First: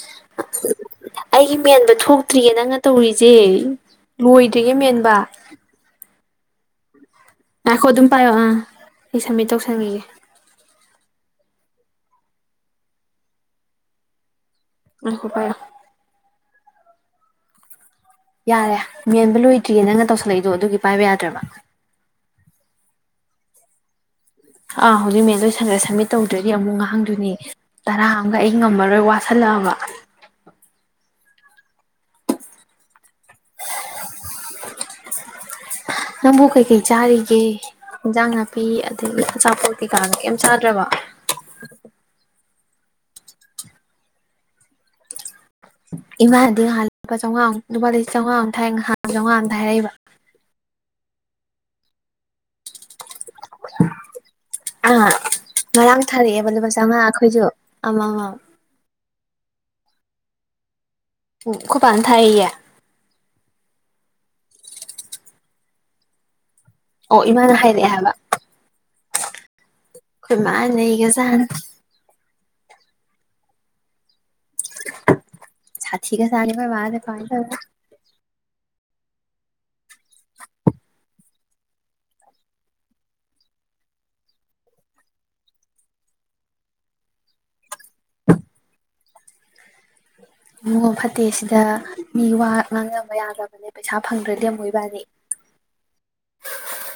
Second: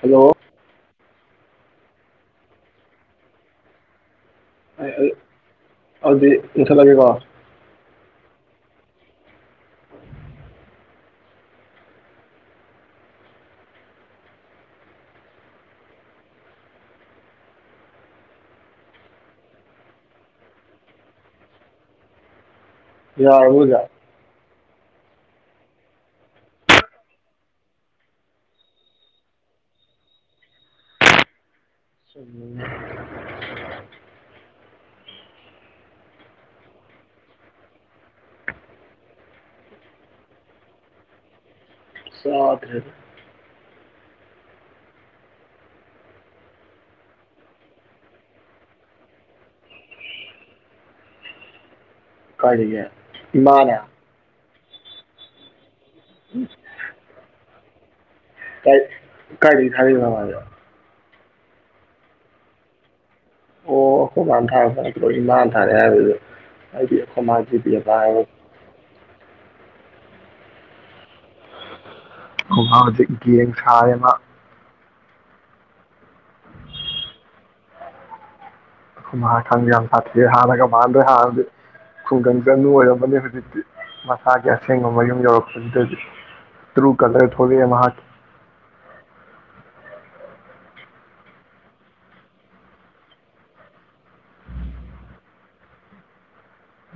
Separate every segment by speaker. Speaker 1: hello
Speaker 2: ꯑꯩꯒꯤ ꯃꯦꯟꯕ ꯊꯣꯛꯇ꯭ꯔꯤꯌꯦ ꯅꯪꯅ ꯇꯧꯔꯤꯖꯦ ꯂꯣꯏꯗ꯭ꯔꯤꯌꯦ
Speaker 1: ꯑꯩ
Speaker 2: ꯃꯦꯟꯕ
Speaker 1: ꯑꯗꯨꯗꯤ ꯃꯨꯊꯠꯂꯒꯦꯀꯣ
Speaker 2: ꯉꯥꯏꯈꯣ ꯑꯗꯨꯝ ꯄꯥꯏꯑꯣ ꯑꯥ ꯑꯩ ꯁꯝꯃꯤꯠ ꯇꯧꯁꯟꯒꯤꯒꯦ ꯉꯏꯈꯣ ꯄꯥꯏꯌꯣ ꯌꯥꯔꯦ ꯃꯦꯟꯕ ꯂꯣꯏꯗ꯭ꯔꯤꯌꯦ ꯅꯪꯅ ꯇꯧꯁꯜꯂꯛꯏꯗꯣ ꯑꯗꯨꯒꯤ ꯄꯥꯏꯕ ꯌꯥꯗ꯭ꯔꯕ
Speaker 1: ꯌꯥꯔꯕꯣ ꯍꯣꯖꯤꯛ
Speaker 2: ꯑꯥ ꯍꯧꯖꯤꯛ ꯃꯦꯟ ꯂꯣꯏꯁꯟꯒ꯭ꯔꯦ ꯁꯝꯃꯤꯠ ꯇꯧꯗ꯭ꯔꯗꯤ ꯑꯃꯨꯛ ꯉꯥꯡꯗꯣꯏꯅꯦ ꯇꯔꯥ ꯑꯃꯒ ꯑꯩ ꯉꯝꯃꯔꯣꯏ ꯋꯥꯁꯜꯂꯛꯑꯕ
Speaker 1: [inaudible]
Speaker 2: ꯅꯪꯕꯨ ꯀꯩꯀꯩ ꯆꯥꯔꯤꯒꯦ ꯏꯟꯖꯥꯡ ꯅꯥꯄꯤ ꯑꯗꯒꯤ ꯑꯆꯥꯄꯣꯠ ꯀꯩꯀꯥꯒ ꯀꯩꯝ ꯆꯥꯗ꯭ꯔꯕꯣ
Speaker 1: [unintelligible]
Speaker 2: ꯏꯃꯥꯅꯗꯤ ꯅꯍꯥꯟ ꯂꯨꯄꯥ ꯆꯝꯉꯥꯃꯨꯛ ꯂꯨꯄꯥ ꯂꯤ ꯆꯝꯉꯥꯃꯨꯛ ꯊꯥꯏ ꯅꯍꯥꯟ ꯆꯝꯉꯥꯃ ꯊꯥꯏ ꯍꯥꯢꯔꯛꯏꯕ
Speaker 1: ꯀꯥꯏꯗꯒꯤ ꯏꯃꯥꯅ
Speaker 2: ꯑꯥ ꯉꯔꯥꯡ ꯊꯥꯔꯛꯑꯦꯕ ꯂꯨꯄꯥ ꯆꯧꯉꯥ ꯑꯩꯈꯣꯏꯁꯨ ꯑꯃ ꯃꯝ
Speaker 1: ꯀꯥꯏ ꯀꯥꯏꯗꯩ ꯊꯔꯛꯏꯅꯣ ꯃꯥꯗꯤ
Speaker 2: ꯎ ꯈꯣꯏ ꯄꯥꯅ ꯊꯥꯏꯌꯦꯌꯦ
Speaker 1: [unintelligible] ꯍꯥꯏꯗꯤꯥ
Speaker 2: ꯑꯣ
Speaker 1: ꯈꯣꯏ ꯃꯥ
Speaker 2: ꯏꯃꯥꯅ
Speaker 1: ꯒꯤꯄꯦ
Speaker 2: ꯍꯥꯏꯔꯛꯑꯦ
Speaker 1: ꯑꯝꯇ ꯍꯥꯏꯔꯛꯑꯣ
Speaker 2: ꯑꯩꯈꯣꯏꯃꯥ ꯅꯩꯒ꯭ꯔꯖꯅꯤ
Speaker 1: ꯈꯣꯅꯥꯎ ꯍꯧꯖꯤꯛ ꯒꯦꯡ ꯁꯥꯔꯦ ꯃꯥ
Speaker 2: ꯁꯥꯊꯤꯒ꯭ꯔꯖꯥꯠꯅꯤ ꯈꯣꯏ ꯃꯥꯁꯦ ꯀꯃꯥꯏꯇꯧꯕ
Speaker 1: ꯑꯣꯏ ꯃꯥ ꯈꯪꯗꯦ ꯌꯥꯝ ꯁꯥꯊꯤꯑꯦ ꯍꯥꯟꯅꯒ ꯃꯅꯗ꯭ꯔꯦ ꯍꯥꯟꯅꯗꯤ ꯈꯨꯡꯒꯪ ꯆꯅꯨ ꯑꯣꯏꯔꯝꯕꯅꯤ ꯍꯧꯖꯤꯛꯇꯤ ꯃꯁꯥꯒꯤ ꯑꯁꯦꯡꯕ ꯃꯌꯨꯝ ꯌꯧꯔꯛꯄꯁꯤꯗꯗꯤ ꯇ꯭ꯔꯨ ꯀꯂꯔ ꯊꯣꯛꯂꯛꯑꯦ ꯃꯨꯛ ꯍꯥꯏ
Speaker 2: ꯏꯕꯨꯉꯣ ꯐꯠꯇꯦꯁꯤꯗ ꯃꯤꯋꯥ ꯉꯥꯡꯅꯕ ꯌꯥꯗꯕꯅꯦ ꯄꯩꯁꯥ ꯐꯪꯗ꯭ꯔꯗꯤ ꯑꯃꯨꯛ ꯏꯕꯅꯤ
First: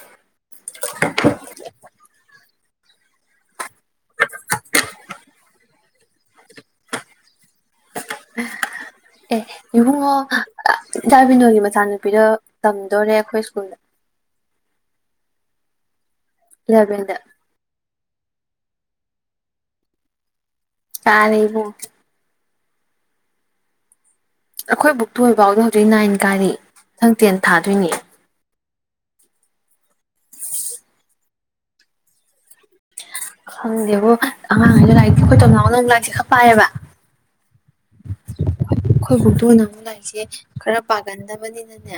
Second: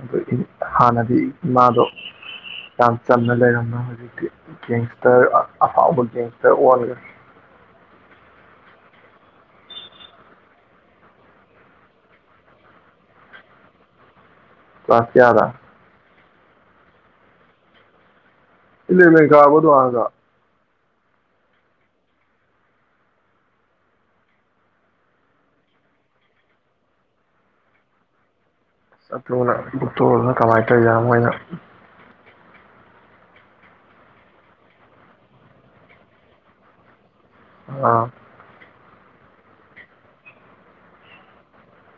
Speaker 1: ꯑꯗꯨ ꯍꯥꯟꯅꯗꯤ ꯏꯃꯥꯗꯣ ꯌꯥꯝ ꯆꯝꯅ ꯂꯩꯔꯝꯃ ꯍꯧꯖꯤꯛꯇꯤ ꯒꯦꯡꯁꯇꯔ ꯑ ꯑꯐꯥꯎꯕ ꯒꯦꯡꯁꯇꯔ ꯑꯣꯟꯒ꯭ꯔꯦ
Speaker 2: ꯑꯦ ꯏꯕꯨꯡꯉꯣ ꯏꯆꯥꯟꯕꯤꯅꯣꯒꯤ ꯃꯆꯥꯅꯨꯄꯤꯗꯣ ꯇꯝꯗꯣꯔꯦ ꯑꯩꯈꯣꯏ ꯁ꯭ꯀꯨꯜꯗ
Speaker 1: ꯀ꯭ꯂꯥꯁ ꯀꯌꯥꯗ
Speaker 2: ꯏꯂꯕꯦꯟꯗ
Speaker 1: ꯏꯂꯚꯦꯟ ꯀꯥꯔꯕꯣ ꯑꯗꯨ ꯑꯉꯥꯡꯗꯣ
Speaker 2: ꯀꯥꯔꯦ ꯏꯕꯨꯡꯉꯣ ꯑꯩꯈꯣꯏ ꯕꯨꯛꯇꯣ ꯍꯣꯏꯕꯥꯎꯗ ꯍꯧꯖꯤꯛ ꯅꯥꯏꯟ ꯀꯥꯔꯦ ꯃꯊꯪ ꯇꯦꯟ ꯊꯥꯗꯣꯏꯅꯦ
Speaker 1: [unintelligible]
Speaker 2: ꯈꯪꯗꯦꯕꯣ ꯑꯉꯥꯡꯉꯩꯗꯣ ꯂꯥꯏꯔꯤꯛ ꯑꯩꯈꯣꯏ ꯇꯣꯝꯅꯥꯥꯎꯅ ꯂꯥꯏꯂꯤꯛꯁꯦ ꯈꯔ ꯄꯥꯏꯌꯦꯕ
Speaker 1: ꯑꯥ
Speaker 2: ꯑꯩꯈꯣꯏ ꯕꯣꯛꯇꯣ ꯅꯝꯃꯝꯗꯥꯏꯁꯦ ꯈꯔ ꯄꯥꯒꯟꯗꯕꯅꯤꯅꯅꯦ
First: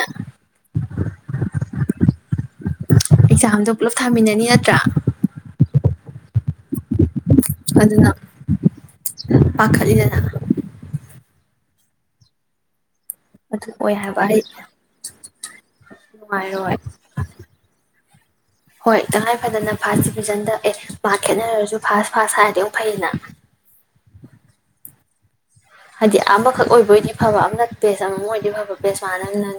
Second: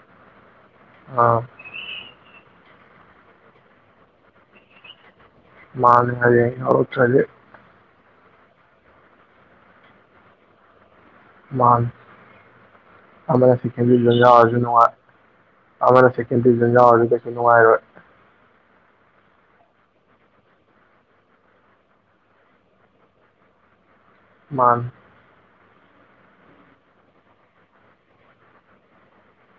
Speaker 1: ꯑꯥ
Speaker 2: ꯑꯦꯛꯖꯥꯝꯗꯣ ꯄꯨꯂꯞ ꯊꯥꯃꯤꯟꯅꯅꯤ ꯅꯠꯇ꯭ꯔ
Speaker 1: [unintelligible] ꯌꯥꯎꯔꯛꯇ꯭ꯔꯗꯤ
Speaker 2: [inaudible] ꯄꯥꯡꯈꯠꯂꯤꯗꯅ
Speaker 1: ꯃꯥꯜ ꯑꯃꯅ
Speaker 2: ꯑꯗꯨ
Speaker 1: ꯁꯦꯀꯦꯟ
Speaker 2: ꯑꯣꯏ
Speaker 1: ꯗꯤꯕꯤꯖꯟ
Speaker 2: ꯍꯥꯏꯕ ꯑꯩ
Speaker 1: ꯌꯥꯎꯔꯖꯨ ꯅꯨꯡꯉ ꯑꯃꯅ ꯁꯦꯀꯦꯟ ꯗꯤꯕꯤꯖꯟ
Speaker 2: ꯅꯨꯡꯉꯥꯏꯔꯣꯏ
Speaker 1: ꯌꯥꯎꯔꯖꯨ ꯀꯩꯁꯨ ꯅꯨꯡꯉꯥꯏꯔꯣꯏ
Speaker 2: ꯍꯣꯏ ꯇꯉꯥꯏ ꯐꯗꯅ ꯐꯥꯔꯁ ꯗꯤꯚꯤꯖꯟꯗ ꯑꯦ ꯃꯥꯛ ꯈꯦꯠꯅꯔꯁꯨ ꯐꯥꯥꯁ ꯐꯥꯁ ꯍꯥꯏꯔꯗꯤ ꯑꯃꯨꯛ ꯐꯩꯗꯅ
Speaker 1: ꯃꯥꯥꯟ
Speaker 2: ꯍꯥꯏꯗꯤ ꯑꯃꯈꯛ ꯑꯣꯏꯕꯣꯏꯗꯤ ꯐꯕ ꯑꯃꯅ ꯄꯦꯁ ꯑꯃꯃꯝ ꯑꯣꯏꯗꯤ ꯐꯕ ꯄꯦꯁ ꯃꯅꯗꯝꯅꯤꯅ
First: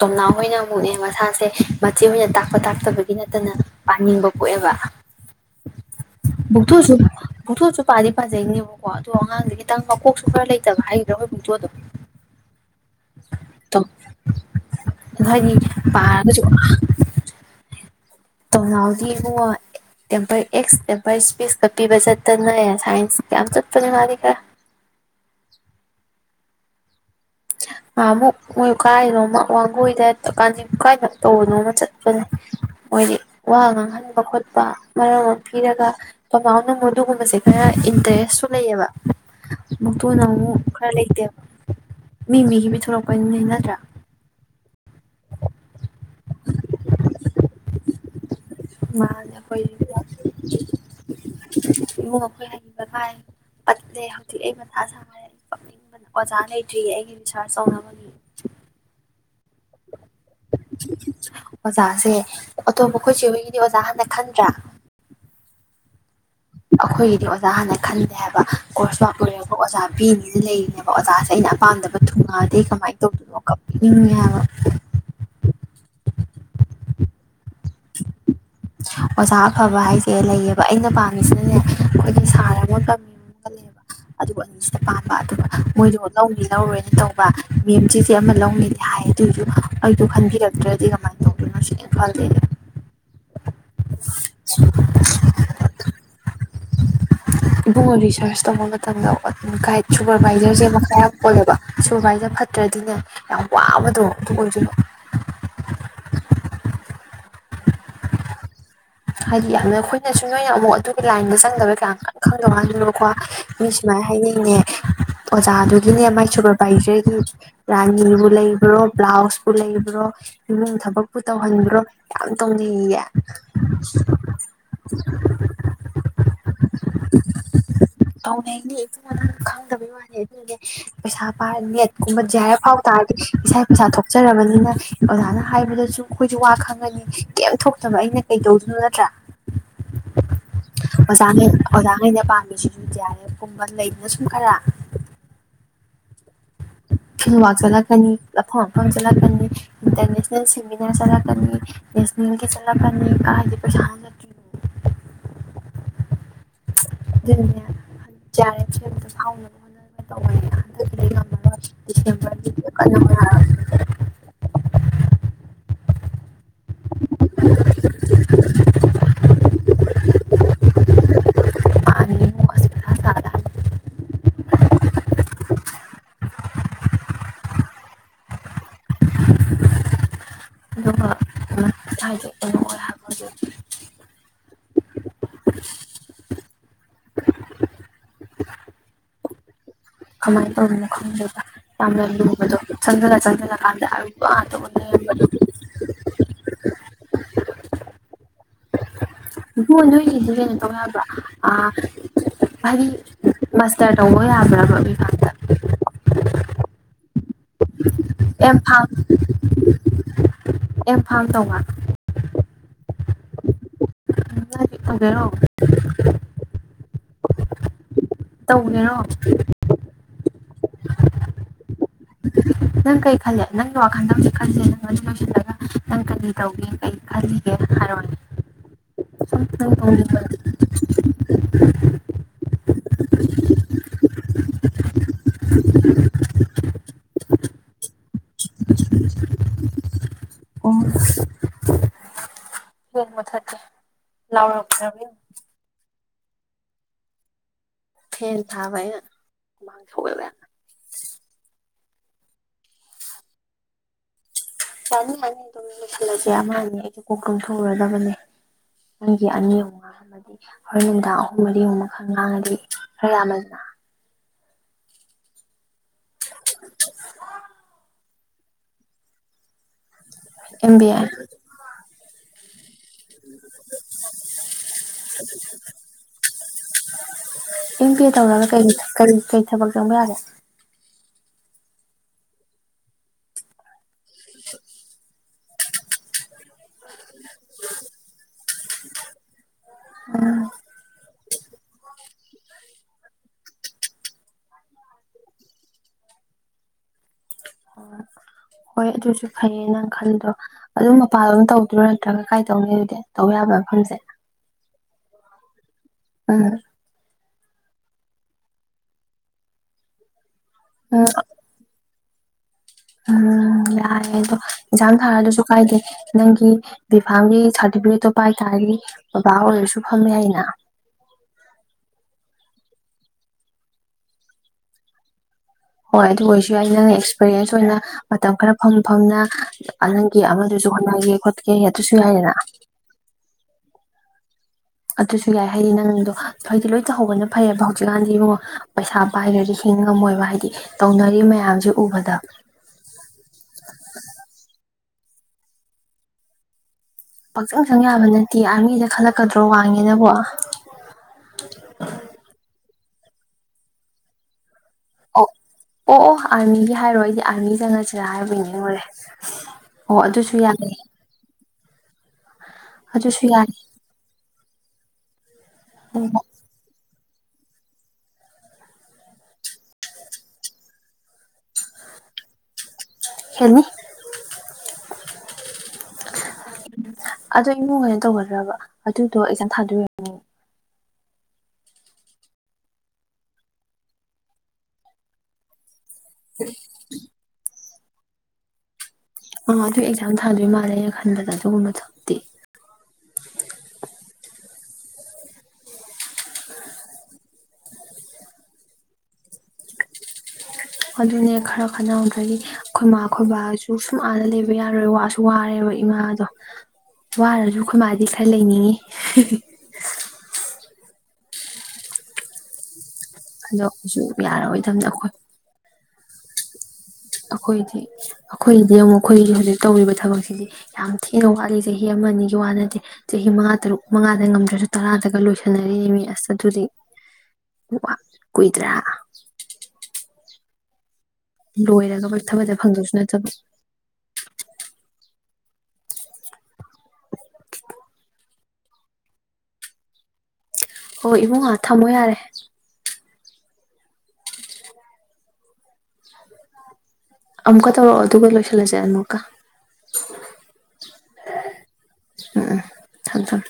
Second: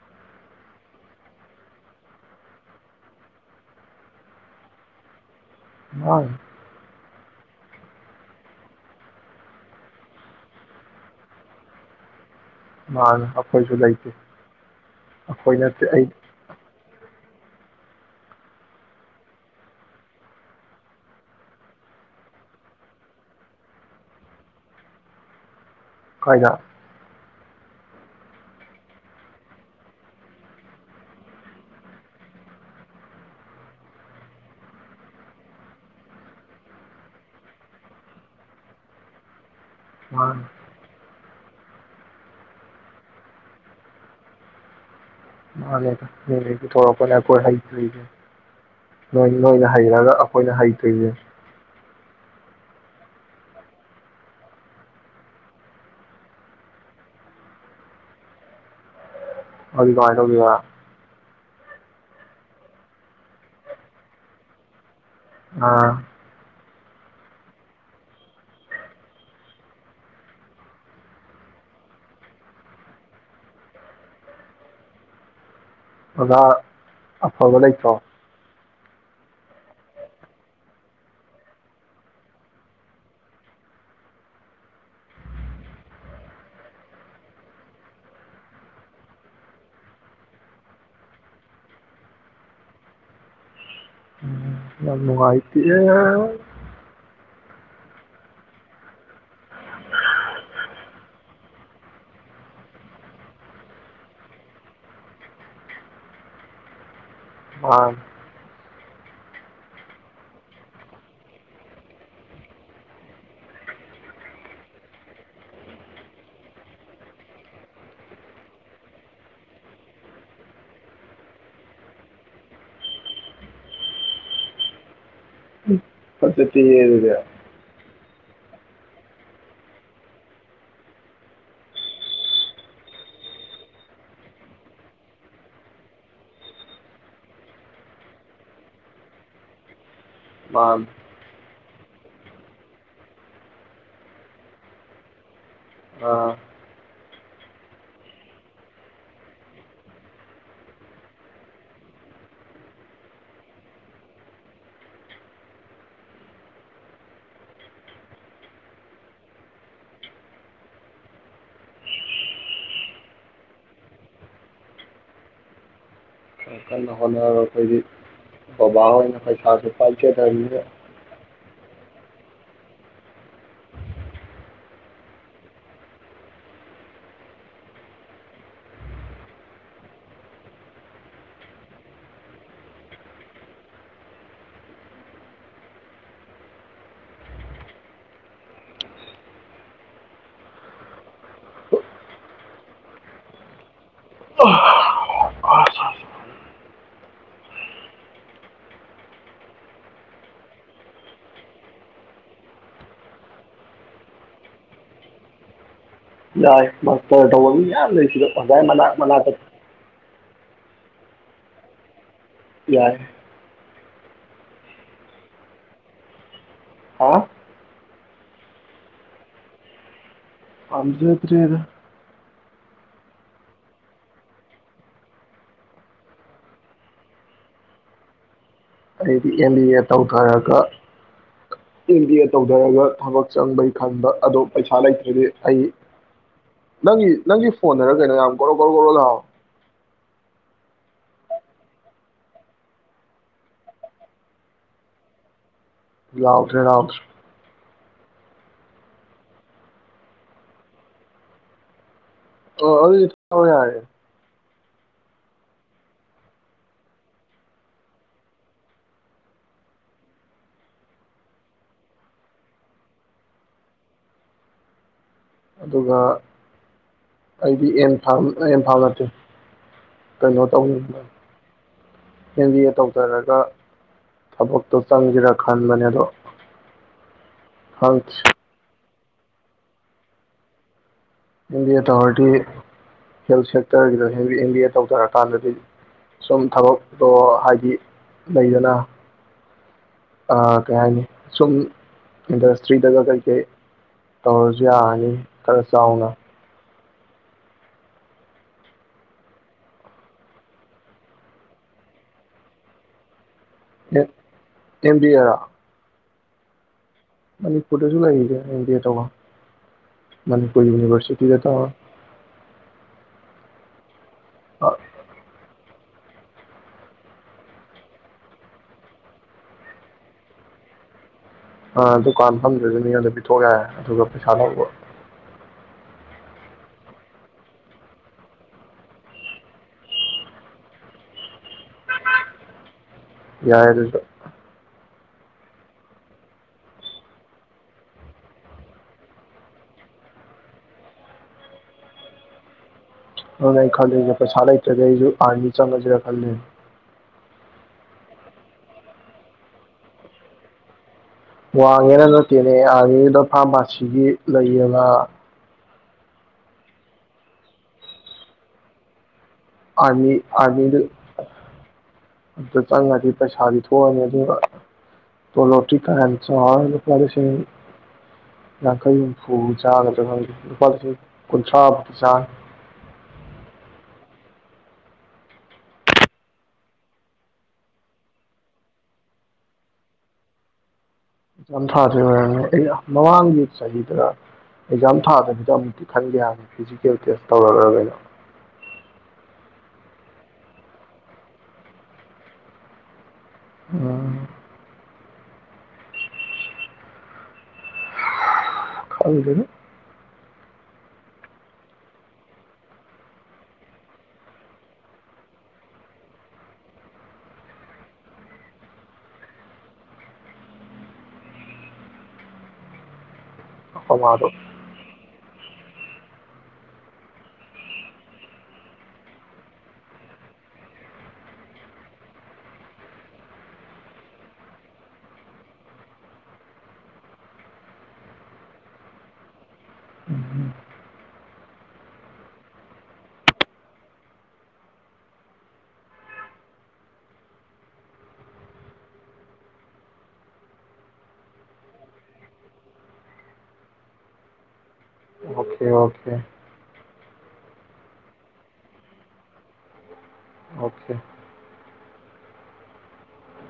Speaker 2: ꯇꯣꯝꯅꯥꯎ ꯍꯣꯏꯅ ꯑꯃꯨꯛꯅꯦ ꯃꯁꯥꯁꯦ ꯃꯆꯦ ꯍꯣꯏꯅ ꯇꯥꯛꯄ ꯇꯥꯛꯇꯕꯒꯤ ꯅꯠꯇꯅ ꯄꯥꯅꯤꯡꯕ ꯄꯣꯛꯑꯦꯕ
Speaker 1: ꯃꯥꯜ
Speaker 2: ꯕꯨꯛꯇꯣꯁꯨ ꯕꯨꯛꯇꯣꯁꯨ ꯄꯥꯗꯤ ꯄꯥꯖꯩꯅꯦꯕꯀꯣ ꯑꯗꯣ ꯑꯉꯥꯡꯁꯦ ꯈꯤꯇꯪ ꯃꯀꯣꯛꯁꯨ ꯈꯔ ꯂꯩꯇꯕ ꯍꯥꯏꯒꯗ꯭ꯔ ꯈꯣꯏ ꯕꯨꯡꯆꯣꯗꯣ
Speaker 1: ꯃꯥꯜ ꯑꯩꯈꯣꯏꯁꯨ
Speaker 2: ꯇꯣꯛ
Speaker 1: ꯂꯩꯇꯦ
Speaker 2: ꯍꯥꯏꯗꯤ
Speaker 1: ꯑꯩꯈꯣꯏ ꯅꯠꯇꯦ ꯑꯩ
Speaker 2: ꯄꯥꯔꯒꯁꯨ ꯇꯣꯝꯅꯥꯎꯗꯤ ꯏꯕꯨꯉꯣ ꯇꯦꯝꯄꯔ ꯑꯦꯛꯁ ꯇꯦꯝꯄꯔ ꯁ꯭ꯄꯤꯁꯀ ꯄꯤꯕ ꯆꯠꯇꯅ ꯁꯥꯏꯟꯁ ꯀ ꯌꯥꯝ ꯆꯠꯄꯅꯦ ꯃꯥꯗꯤ ꯈꯔ
Speaker 1: ꯀꯥꯏꯗ
Speaker 2: ꯅꯍꯥꯟꯃꯨꯛ ꯃꯣꯏ ꯀꯥꯏꯅꯣꯃ ꯋꯥꯡꯒꯣꯏꯗ ꯀ ꯀꯥꯏꯅ ꯇꯧꯕꯅꯣꯃ ꯆꯠꯄꯅꯦ ꯃꯣꯏꯗꯤ ꯋꯥ ꯉꯥꯡꯍꯟꯕ ꯈꯣꯠꯄ ꯃꯔꯝ ꯑꯃ ꯄꯤꯔꯒ ꯄꯝꯅꯥꯎꯅꯅꯨꯡ ꯑꯗꯨꯒꯨꯝꯕꯁꯦ ꯈꯔ ꯏꯟꯇꯔꯦꯁꯁꯨ ꯂꯩꯌꯦꯕ ꯃꯨꯛꯊꯣ
Speaker 1: ꯃꯥꯜ
Speaker 2: ꯅꯪꯕꯨ ꯈ꯭ꯔꯥ ꯂꯩꯇꯦ ꯃꯤ ꯃꯤꯒꯤ ꯄꯤꯊꯣꯔꯛꯄ ꯅꯤꯅꯦ ꯅꯠꯇ꯭ꯔꯥ
Speaker 1: ꯃꯥꯅꯦ ꯃꯤ ꯃꯤ ꯄꯤꯊꯣꯔꯛꯄꯅꯦ ꯑꯩꯈꯣꯏ ꯍꯩꯇ꯭ꯔꯤꯁꯦ
Speaker 2: ꯃꯥꯅ
Speaker 1: ꯃꯣꯏ
Speaker 2: ꯑꯩꯈꯣꯏ
Speaker 1: ꯃꯣꯏꯅ ꯍꯩꯔꯒ ꯑꯩꯈꯣꯏꯅ ꯍꯩꯇ꯭ꯔꯤꯁꯦ
Speaker 2: ꯑꯗꯨꯗꯤ ꯑꯩ ꯍꯧꯖꯥꯛ ꯃꯊꯥ ꯁꯥꯔꯦ ꯀꯞ ꯅꯤꯡꯕꯅ ꯑꯣꯖꯥ ꯂꯩꯏꯇꯔꯤ ꯌꯦ ꯑꯩꯒꯤ ꯔꯤꯁ꯭ꯔꯁ ꯊꯧꯅꯕ
Speaker 1: ꯑꯗꯨꯗꯤ ꯀꯃꯥꯏ ꯇꯧꯗꯣꯏꯕ
Speaker 2: ꯑꯣꯖꯥꯁꯦ ꯑꯇꯣꯞꯄ ꯑꯩꯈꯣꯏ ꯆꯦ ꯍꯣꯏꯒꯤꯗꯤ ꯑꯣꯖꯥ ꯍꯥꯟꯅ ꯈꯟꯗ꯭ꯔꯥ
Speaker 1: ꯑꯥ
Speaker 2: ꯑꯩꯈꯣꯏꯒꯤꯗꯤ ꯑꯣꯖꯥ ꯍꯥꯟꯅ ꯈꯟꯂꯦ ꯍꯥꯏꯕ ꯀꯣꯔꯁꯃꯛ ꯑꯣꯏꯔꯒ ꯑꯣꯖꯥ ꯄꯤꯅꯤꯅ ꯂꯩꯔꯤꯅꯦꯕ ꯑꯣꯖꯥꯁꯦ ꯑꯩꯅ ꯑꯄꯥꯝꯗꯕ ꯊꯨꯡꯉꯛꯑꯗꯤ ꯀꯃꯥꯏꯅ ꯇꯧꯗꯣꯏꯅꯣ ꯀꯞꯅꯤꯡꯉꯦ ꯍꯥꯏꯕ
Speaker 1: ꯑꯣꯖꯥ ꯑꯐꯕ ꯂꯩꯇ꯭ꯔꯣ
Speaker 2: ꯑꯣꯖꯥ ꯑꯐꯕ ꯍꯥꯏꯁꯦ ꯂꯩꯌꯦꯕ ꯑꯩꯅ ꯄꯥꯝꯃꯤꯁꯤꯅꯅꯦ ꯑꯩꯈꯣꯏꯒꯤ ꯁꯥꯔ ꯑꯃ ꯊꯝꯃꯦꯕ ꯑꯗꯨꯒ ꯃꯣꯏꯗꯣ ꯂꯧꯅꯤ ꯂꯧꯔꯣꯏꯗꯤ ꯇꯧꯕ ꯃꯦꯝ ꯆꯦꯁꯦ ꯑꯃ ꯂꯧꯅꯤꯗꯤ ꯍꯥꯏ ꯑꯗꯨꯁꯨ ꯑꯩꯗꯣ ꯈꯟꯕꯤꯔꯛꯇ꯭ꯔꯗꯤ ꯀꯃꯥꯏꯅ ꯇꯧꯗꯣꯏꯅꯣ ꯁꯤꯅꯤ ꯑꯩꯅꯥ ꯈꯜꯂꯤꯅꯦ
Speaker 1: ꯎꯝ ꯌꯥꯝ ꯅꯨꯉꯥꯏꯇꯤꯌꯦ
Speaker 2: ꯏꯕꯨꯡꯉꯣ ꯔꯤꯁꯔꯁ ꯇꯧꯕ ꯃꯇꯝꯗ ꯒꯥꯏꯠ ꯁꯨꯄꯔꯚꯥꯏꯖꯔꯁꯦ ꯃꯈꯥ ꯌꯥꯝ ꯄꯣꯜꯂꯦꯕ ꯁꯨꯄꯔꯚꯥꯏꯖꯔ ꯐꯠꯇ꯭ꯔꯗꯤꯅꯦ ꯌꯥꯝ ꯋꯥꯕꯗꯣ ꯑꯗꯨ ꯑꯣꯏꯗꯣꯏꯕ
Speaker 1: ꯃꯥꯅꯦ
Speaker 2: ꯍꯥꯏꯗꯤ ꯌꯥꯝꯅ ꯑꯩꯈꯣꯏꯅꯁꯨ ꯅꯣꯏꯅ ꯑꯃꯨꯛ ꯑꯗꯨꯒꯤ ꯂꯥꯏꯟꯗ ꯆꯪꯗꯕ ꯀꯌꯥ ꯀꯟ ꯈꯪꯗꯧ ꯃꯥꯟꯗꯕꯀꯣ ꯃꯤ ꯁꯨꯃꯥꯏꯅ ꯍꯥꯏꯅꯩꯅꯦ ꯑꯣꯖꯥꯗꯨꯒꯤꯅꯦ ꯃꯥꯏ ꯁꯨꯄꯔꯚꯥꯏꯖꯔꯒꯤ ꯔꯥꯅꯤꯕꯨ ꯂꯩꯕ꯭ꯔꯣ ꯕ꯭ꯂꯥꯎꯖꯄꯨ ꯂꯩꯕ꯭ꯔꯣ ꯏꯃꯨꯡ ꯊꯕꯛꯄꯨ ꯇꯧꯍꯟꯕ꯭ꯔꯣ ꯌꯥꯝ ꯇꯧꯅꯤꯡꯉꯌꯦ [inaudible]
Speaker 1: ꯐꯖꯗꯦꯍꯦ ꯑꯗꯨꯗꯤ
Speaker 2: ꯇꯧꯅꯤꯡꯗꯦ ꯏꯕꯨꯡꯉꯣ ꯅꯪ ꯈꯪꯗꯕꯒꯤ ꯋꯥꯅꯦ ꯄꯩꯁꯥ ꯄꯥꯏꯔꯗꯤꯅꯦ ꯀꯨꯝꯃꯖꯦ ꯍꯥꯏꯔ ꯐꯥꯎ ꯇꯥꯔꯒꯗꯤ ꯏꯁꯥꯅ ꯄꯩꯁꯥ ꯊꯣꯛꯆꯔꯕꯅꯤꯅ ꯑꯣꯖꯥꯅ ꯍꯥꯏꯕꯗꯁꯨ ꯑꯩꯈꯣꯏ ꯋꯥ ꯈꯪꯉꯅꯤ ꯀꯩꯝ ꯊꯣꯛꯇꯕ ꯑꯩꯅ ꯀꯩ ꯗꯧꯗꯣꯏꯅꯣ ꯅꯠꯇ꯭ꯔꯥ
Speaker 1: ꯃꯥꯟ
Speaker 2: ꯄꯩꯁꯥ ꯂꯩ ꯑꯣꯖꯥ ꯑꯩꯅ ꯄꯥꯝꯃꯤꯁꯤꯁꯨꯨ ꯗꯤ ꯑꯥꯔ ꯑꯦꯐ ꯀꯨꯝꯕ ꯂꯩꯗꯅ ꯁꯨꯝ ꯈꯔꯥ
Speaker 1: ꯑꯥ
Speaker 2: ꯐꯤꯋꯥꯛ ꯆꯠꯂꯛꯀꯅꯤ ꯃꯐꯝ ꯃꯐꯝ ꯆꯠꯂꯛꯀꯅꯤ ꯏꯟꯇꯔꯅꯦꯁꯅꯦꯜ ꯁꯦꯃꯤꯅꯥꯔ ꯆꯠꯂꯛꯀꯅꯤ ꯅꯦꯁꯅꯦꯜꯒꯤ ꯆꯠꯂꯛꯀꯅꯤ ꯀꯥꯏꯗꯩꯩ ꯄꯩꯁꯥꯅ ꯆꯠꯇꯣꯏꯅꯣ [unintelligible]
Speaker 1: ꯈꯔ ꯀꯟꯅ ꯍꯣꯠꯅꯔꯣ ꯑꯩꯈꯣꯏꯗꯤ ꯕꯥꯕꯥ ꯍꯣꯏꯅ ꯄꯩꯁꯥꯁꯨ ꯄꯥꯏꯖꯗꯕꯅꯤꯅ
Speaker 2: ꯄꯥꯍꯟꯅꯤꯡꯉꯨ ꯑꯁ ꯃꯊꯥ ꯁꯥꯗ [unintelligible] [inaudible] ꯀꯃꯥꯏꯅ ꯇꯧꯔꯤꯅꯣ ꯈꯪꯗꯦꯕ ꯌꯥꯝꯅ ꯂꯨꯕꯗꯣ ꯆꯪꯁꯤꯜꯂ ꯆꯪꯁꯤꯜꯂ ꯀꯥꯟꯗ ꯑꯔꯨꯕ ꯉꯥꯛꯇ ꯑꯣꯏ ꯂꯩꯔꯝꯕꯗꯣ ꯂꯨꯈꯤꯏ ꯅꯣꯏꯒꯤꯗꯤ ꯀꯩꯅꯣ ꯇꯧ ꯌꯥꯕ꯭ꯔꯥ ꯑꯥ ꯍꯥꯏꯗꯤ ꯃꯁꯇꯔ ꯇꯧꯕ ꯌꯥꯕ꯭ꯔꯕ
Speaker 1: ꯌꯥꯏ ꯃꯁꯇꯔ ꯊꯧꯕ ꯃꯤ ꯌꯥꯝ ꯂꯩ [unintelligible]
Speaker 2: ꯑꯦꯝꯐꯥꯜ ꯇꯧꯉꯥ
Speaker 1: ꯌꯥꯏ
Speaker 2: ꯇꯧꯒꯦꯔꯣ
Speaker 1: ꯍꯥ
Speaker 2: ꯇꯧꯒꯦꯔꯣ
Speaker 1: ꯄꯥꯝꯖꯗꯔ꯭ꯦꯗ
Speaker 2: ꯅꯪ ꯀꯔꯤ ꯈꯜꯂꯦ ꯅꯪꯒꯤ ꯋꯥꯈꯜꯗ ꯍꯧꯖꯤꯛ ꯈꯜꯂꯤꯁꯦ ꯅꯪ ꯑꯗꯨ ꯂꯣꯏꯁꯤꯜꯂꯒ ꯅꯪ ꯀꯔꯤ ꯇꯧꯒꯦ ꯀꯔꯤ ꯈꯜꯂꯤꯒꯦ ꯍꯥꯏꯔꯣꯅꯦ
Speaker 1: ꯑꯩꯗꯤ
Speaker 2: ꯁꯨꯝ
Speaker 1: ꯑꯦꯝ ꯕꯤ
Speaker 2: ꯅꯪ
Speaker 1: ꯑꯦ
Speaker 2: ꯇꯧꯅꯤꯡꯕꯗꯣ
Speaker 1: ꯇꯧꯊꯔꯒ ꯑꯦꯝ ꯕꯤ ꯑꯦ ꯇꯧꯊꯔꯒ ꯊꯕꯛ ꯆꯪꯕꯩ ꯈꯟꯕ ꯑꯗꯣ ꯄꯩꯁꯥ ꯂꯩꯇ꯭ꯔꯗꯤ ꯑꯩ ꯅꯪꯒꯤ ꯅꯪꯒꯤ ꯐꯣꯟꯗꯔ ꯀꯩꯅꯣ ꯌꯥꯝ ꯒꯣꯔꯣ ꯒꯣꯔꯣ ꯒꯣꯔꯣ ꯂꯥꯎꯋꯦ
Speaker 2: ꯑꯣ ꯐꯦꯟ ꯃꯨꯊꯠꯀꯦ ꯂꯥꯎꯕ ꯐꯔꯕ ꯌꯦꯡꯉꯣ
Speaker 1: ꯂꯥꯎꯗ꯭ꯔꯦ ꯂꯥꯎꯗ꯭ꯔꯦ
Speaker 2: ꯐꯦꯟ ꯊꯥꯕꯥ ꯑꯩꯅꯥ ꯍꯨꯃꯥꯡ ꯁꯧꯋꯦꯕ ꯌꯥꯝꯅꯥ
Speaker 1: [unintelligible]
Speaker 2: ꯌꯥꯅꯤ ꯌꯥꯅꯤ ꯑꯗꯨꯝ ꯂꯣꯏꯁꯤꯜꯂꯁꯦ ꯑꯃꯅꯦ ꯑꯩꯁꯨ ꯀꯣꯛ ꯇꯨꯝꯊꯣꯛꯎꯔꯗꯕꯅꯦ ꯃꯤꯒꯤ ꯑꯅꯤ ꯑꯍꯨꯝ ꯉꯥꯡꯉꯗꯤ ꯍꯣꯔꯦꯟ ꯅꯨꯡꯗꯥꯡ ꯑꯍꯨꯝ ꯃꯔꯤ ꯑꯃꯒ ꯉꯥꯡꯉꯗꯤ ꯈꯔ ꯌꯥꯝꯃꯦꯅ
Speaker 1: ꯑꯗꯨꯒ ꯑꯩꯗꯤ ꯑꯦꯝ [unintelligible] ꯀꯩꯅꯣ ꯇꯧ
Speaker 2: M B A
Speaker 1: M B ꯌꯦ ꯇꯧꯊꯔꯒꯦ ꯊꯕꯛꯇꯣ ꯆꯪꯒꯦꯔꯥ ꯈꯟꯕꯅꯦ ꯑꯗꯣ
Speaker 2: ꯑꯦꯝ ꯕꯤ ꯑꯦ
Speaker 1: ꯈꯪꯗ꯭ꯔꯤ
Speaker 2: ꯇꯧꯔꯒ ꯀꯩ ꯀꯔꯤ ꯀꯩ ꯊꯕꯛ ꯆꯪꯕ ꯌꯥꯒꯦ
Speaker 1: ꯑꯦꯝ ꯕꯤ ꯌꯦ ꯇꯧꯔꯗꯤ ꯍꯦꯜ ꯁꯛꯇꯔꯒ ꯅꯪꯁꯨ ꯑꯦꯝ ꯕꯤ ꯌꯦ ꯇꯧꯊꯔꯣ ꯇꯥꯟꯗꯗꯤ ꯁꯨꯝ ꯊꯕꯛꯇꯣ ꯍꯥꯏꯗꯤ ꯂꯩꯗꯅ ꯑꯥ ꯀꯩ ꯍꯥꯏꯅꯦ ꯁꯨꯝ ꯏꯟꯗꯁꯇ꯭ꯔꯤꯗꯒ ꯀꯩ ꯀꯩ ꯇꯧꯔꯁꯨ ꯌꯥꯔꯅꯤ ꯈꯔ ꯆꯥꯎꯅ
Speaker 2: ꯑꯣ ꯍꯣꯏ ꯑꯗꯨꯁꯨ ꯐꯩꯌꯦ ꯅꯪ ꯈꯜꯂꯤꯗꯣ ꯑꯗꯨꯝ ꯃꯄꯥꯟꯂꯣꯝ ꯇꯧꯗꯣꯏꯔ ꯅꯠꯇ꯭ꯔꯒ ꯀꯥꯏ ꯇꯧꯅꯤ ꯑꯗꯨꯗꯤ ꯇꯧ ꯌꯥꯕ ꯃꯐꯝꯁꯦ
Speaker 1: [unintelligible]
Speaker 2: ꯎꯡ
Speaker 1: ꯃꯅꯤꯄꯨꯔꯗꯁꯨ ꯂꯩꯗ ꯑꯦꯝ ꯗꯤ ꯌꯦ ꯇꯧꯕꯝ ꯃꯅꯤꯄꯨꯔ
Speaker 2: ꯎꯝ
Speaker 1: ꯌꯨꯅꯤꯚꯔꯁꯤꯇꯤꯗ ꯇꯧꯔꯣ
Speaker 2: ꯎꯝ ꯌꯥꯏꯌꯦ ꯏꯛꯖꯥꯝ ꯊꯥꯅꯗ꯭ꯔꯁꯨ ꯀꯥꯏꯗꯦ ꯅꯪꯒꯤ ꯗꯤꯐꯥꯝꯒꯤ ꯁꯥꯔꯇꯤꯐꯤꯀꯦꯠꯇꯣ ꯄꯥꯏꯇꯔꯗꯤ ꯕꯕꯥ ꯑꯣꯏꯔꯁꯨ ꯐꯝꯕ ꯌꯥꯏꯅ
Speaker 1: ꯑꯥ ꯗꯨꯀꯥꯟ ꯐꯝꯗ꯭ꯔꯁꯨ ꯃꯤꯉꯣꯟꯗ ꯄꯤꯊꯣꯛ ꯌꯥꯔꯦ ꯑꯗꯨꯒ ꯄꯩꯁꯥ ꯂꯧꯕ
Speaker 2: ꯍꯣꯏ ꯑꯗꯨ ꯑꯣꯏꯁꯨ ꯑꯩ ꯅꯪ ꯑꯦꯛꯁꯄꯤꯔꯤꯌꯦꯟꯁ ꯑꯣꯏꯅ ꯃꯇꯝ ꯈꯔ ꯐꯝ ꯐꯝꯅ ꯅꯪꯒꯤ ꯑꯃꯗꯨꯁꯨ ꯍꯣꯠꯅꯒꯦ ꯈꯣꯠꯀꯦ ꯑꯗꯨꯁꯨ ꯌꯥꯏꯗꯅ
Speaker 1: ꯌꯥꯏ ꯗꯨꯁꯨ
Speaker 2: ꯑꯗꯨꯁꯨꯅꯦ ꯍꯥꯏꯗꯤ ꯅꯪꯗꯣ ꯍꯥꯏꯗꯤ ꯂꯣꯏ ꯇꯧꯍꯧꯕꯅ ꯐꯩꯌꯦꯕ ꯍꯧꯖꯤꯛꯀꯥꯟꯗꯤ ꯏꯕꯨꯡꯉꯣ ꯄꯩꯁꯥ ꯄꯥꯏꯗ꯭ꯔꯗꯤ ꯍꯤꯡ ꯉꯝꯃꯣꯏꯕ ꯍꯥꯏꯗꯤ ꯇꯧꯅꯔꯤꯕ ꯃꯌꯥꯝꯁꯦ ꯎꯕꯗ
Speaker 1: ꯑꯗꯨꯅꯦ ꯑꯩꯅ ꯈꯜꯂꯤꯅꯦ ꯄꯩꯁꯥ ꯂꯩꯇ꯭ꯔꯗꯤ ꯑꯩꯁꯨ ꯑꯥꯔꯃꯤ ꯆꯡꯉꯁꯤꯔꯥ ꯈꯜꯂꯤꯅꯦ
Speaker 2: ꯄꯪꯆꯪꯪ ꯆꯪ ꯌꯥꯕ ꯅꯠꯇꯤꯌꯦ ꯑꯥꯔꯃꯤ ꯍꯦꯛꯇ ꯈꯜꯂꯛꯀꯗ꯭ꯔꯣ ꯋꯥꯡꯉꯦꯅꯕꯣ
Speaker 1: ꯋꯥꯡꯉꯦꯅ ꯅꯇꯦꯅꯦ ꯑꯥꯔ [unintelligible] ꯐꯥꯔꯃꯥꯁꯤꯒꯤ ꯂꯩꯌꯦ ꯕ
Speaker 2: ꯑꯣ ꯑꯣ ꯑꯥꯔꯃꯤꯒꯤ ꯍꯥꯏꯔꯣ ꯑꯩꯗꯤ ꯑꯥꯔꯃꯤ ꯆꯪꯉꯁꯤꯔꯥ ꯍꯥꯏꯕꯣꯏꯅꯤꯡꯉꯨꯔꯦ
Speaker 1: ꯑꯥꯔꯃꯤ ꯑꯥꯔꯃꯤꯗ ꯑꯝꯇ ꯆꯪꯉꯗꯤ
Speaker 2: ꯑꯗꯨꯁꯨ ꯌꯥꯏ
Speaker 1: ꯄꯩꯁꯥꯗꯤ ꯊꯣꯛꯑꯅꯤ ꯑꯗꯨꯒ ꯇꯣꯂꯣꯞꯇꯤ ꯐꯅꯥꯝ
Speaker 2: ꯎꯝ
Speaker 1: ꯆꯥꯎꯔꯅꯤ ꯂꯨꯄꯥ ꯂꯤꯁꯤꯡ ꯌꯥꯡꯈꯩ ꯍꯨꯝꯐꯨ ꯆꯥꯒꯗ꯭ꯔꯥ ꯈꯪꯗꯦ ꯂꯨꯄꯥ ꯂꯤꯁꯤꯡ ꯀꯨꯟꯊ꯭ꯔꯥꯃꯨꯛꯇꯤ ꯆꯥꯅꯤ
Speaker 2: ꯍꯦꯟꯅꯤ ꯑꯗꯣ ꯏꯃꯨꯡ ꯍꯣꯏꯅ ꯇꯧꯒꯗ꯭ꯔꯕ ꯑꯗꯨꯗꯣ ꯑꯦꯛꯖꯥꯝ ꯊꯥꯗꯣꯏ ꯑꯣꯏꯔꯝꯅꯤ
Speaker 1: ꯑꯦꯛꯖꯥꯝ ꯊꯥꯗꯣꯏ ꯑꯣꯏꯔꯝꯅꯤ ꯃꯃꯥꯡꯒꯤ ꯆꯍꯤꯗꯔ ꯑꯦꯛꯖꯥꯝ ꯊꯥꯗꯕꯤꯗ ꯑꯃꯨꯛꯇꯤ ꯈꯟꯗꯦ ꯍꯥꯏꯕꯅꯦ ꯐꯤꯖꯤꯀꯦꯜ ꯇꯦꯁ ꯇꯧꯔꯒꯅ [inaudible]
Speaker 2: ꯑꯥ ꯑꯗꯨ ꯑꯦꯛꯖꯥꯝ ꯊꯥꯗꯣꯏ ꯃꯥꯜꯂꯦ ꯑꯩꯅ ꯈꯟꯕꯗ ꯑꯗꯨꯒꯨꯝꯕ ꯊꯕꯛꯇꯤ
Speaker 1: ꯎꯝ ꯈꯪꯗꯦꯗ
Speaker 2: ꯑꯗꯨꯅꯦ ꯈꯔ ꯈꯟꯅꯍꯧꯗ꯭ꯔꯗꯒꯤ ꯑꯩꯈꯣꯏꯃꯥ ꯈꯣꯏꯕꯥꯁꯨ ꯁꯨꯡ ꯑꯥꯅ ꯂꯩꯕ ꯌꯥꯔꯣꯏ ꯋꯥꯁꯨ ꯋꯥꯔꯦꯕ ꯏꯃꯥꯗꯣ ꯋꯥꯔꯁꯨ ꯑꯩꯈꯣꯏ ꯃꯥꯥꯒꯤꯗꯤ ꯈꯔ ꯂꯩꯅꯤꯡꯉꯤ ꯍꯤ ꯍꯤ ꯑꯗꯣ ꯑꯩꯁꯨ ꯌꯥꯔꯛꯑꯣꯏꯗꯕꯅꯤꯅ ꯑꯩꯈꯣꯏ ꯑꯩꯈꯣꯏꯗꯤ ꯑꯩꯈꯣꯏꯒꯤꯗꯤ ꯑꯃꯨꯛ ꯑꯩꯈꯣꯏ ꯍꯧꯖꯤꯛ ꯇꯧꯔꯤꯕ ꯊꯕꯛꯁꯤꯗꯤ ꯌꯥꯝ ꯊꯤꯅ ꯋꯥꯠꯂꯤ ꯆꯍꯤ ꯑꯃ ꯑꯅꯤꯒꯤ ꯋꯥ ꯅꯠꯇꯦ ꯆꯍꯤ ꯃꯉꯥ ꯇꯔꯨꯛ ꯃꯉꯥꯗ ꯉꯝꯗ꯭ꯔꯁꯨ ꯇꯔꯥꯗꯒ ꯂꯣꯏꯁꯟꯅꯔꯤꯅꯤ ꯃꯤ ꯑꯁ ꯑꯗꯨꯗꯤ ꯀꯨꯏꯗ꯭ꯔꯥ ꯂꯣꯏꯔꯒꯕꯨꯣꯏ ꯊꯕꯛ ꯍꯦꯛꯇ ꯐꯪꯗꯣꯏꯁꯨ ꯅꯠꯇꯕ ꯍꯣꯏ ꯏꯕꯨꯉꯣ ꯊꯝꯃꯣ ꯌꯥꯔꯦ
Speaker 1: ꯑꯣꯀꯦ ꯑꯣꯀꯦ
Speaker 2: ꯑꯃꯨꯛꯀ ꯇꯧꯔꯛꯑꯣ ꯑꯗꯨꯒ ꯂꯣꯏꯁꯜꯂꯁꯦ ꯑꯃꯨꯛꯀ
Speaker 1: ꯑꯣꯀꯦ
Speaker 2: ꯎꯝ ꯊꯝꯃꯦ ꯊꯝꯃꯦ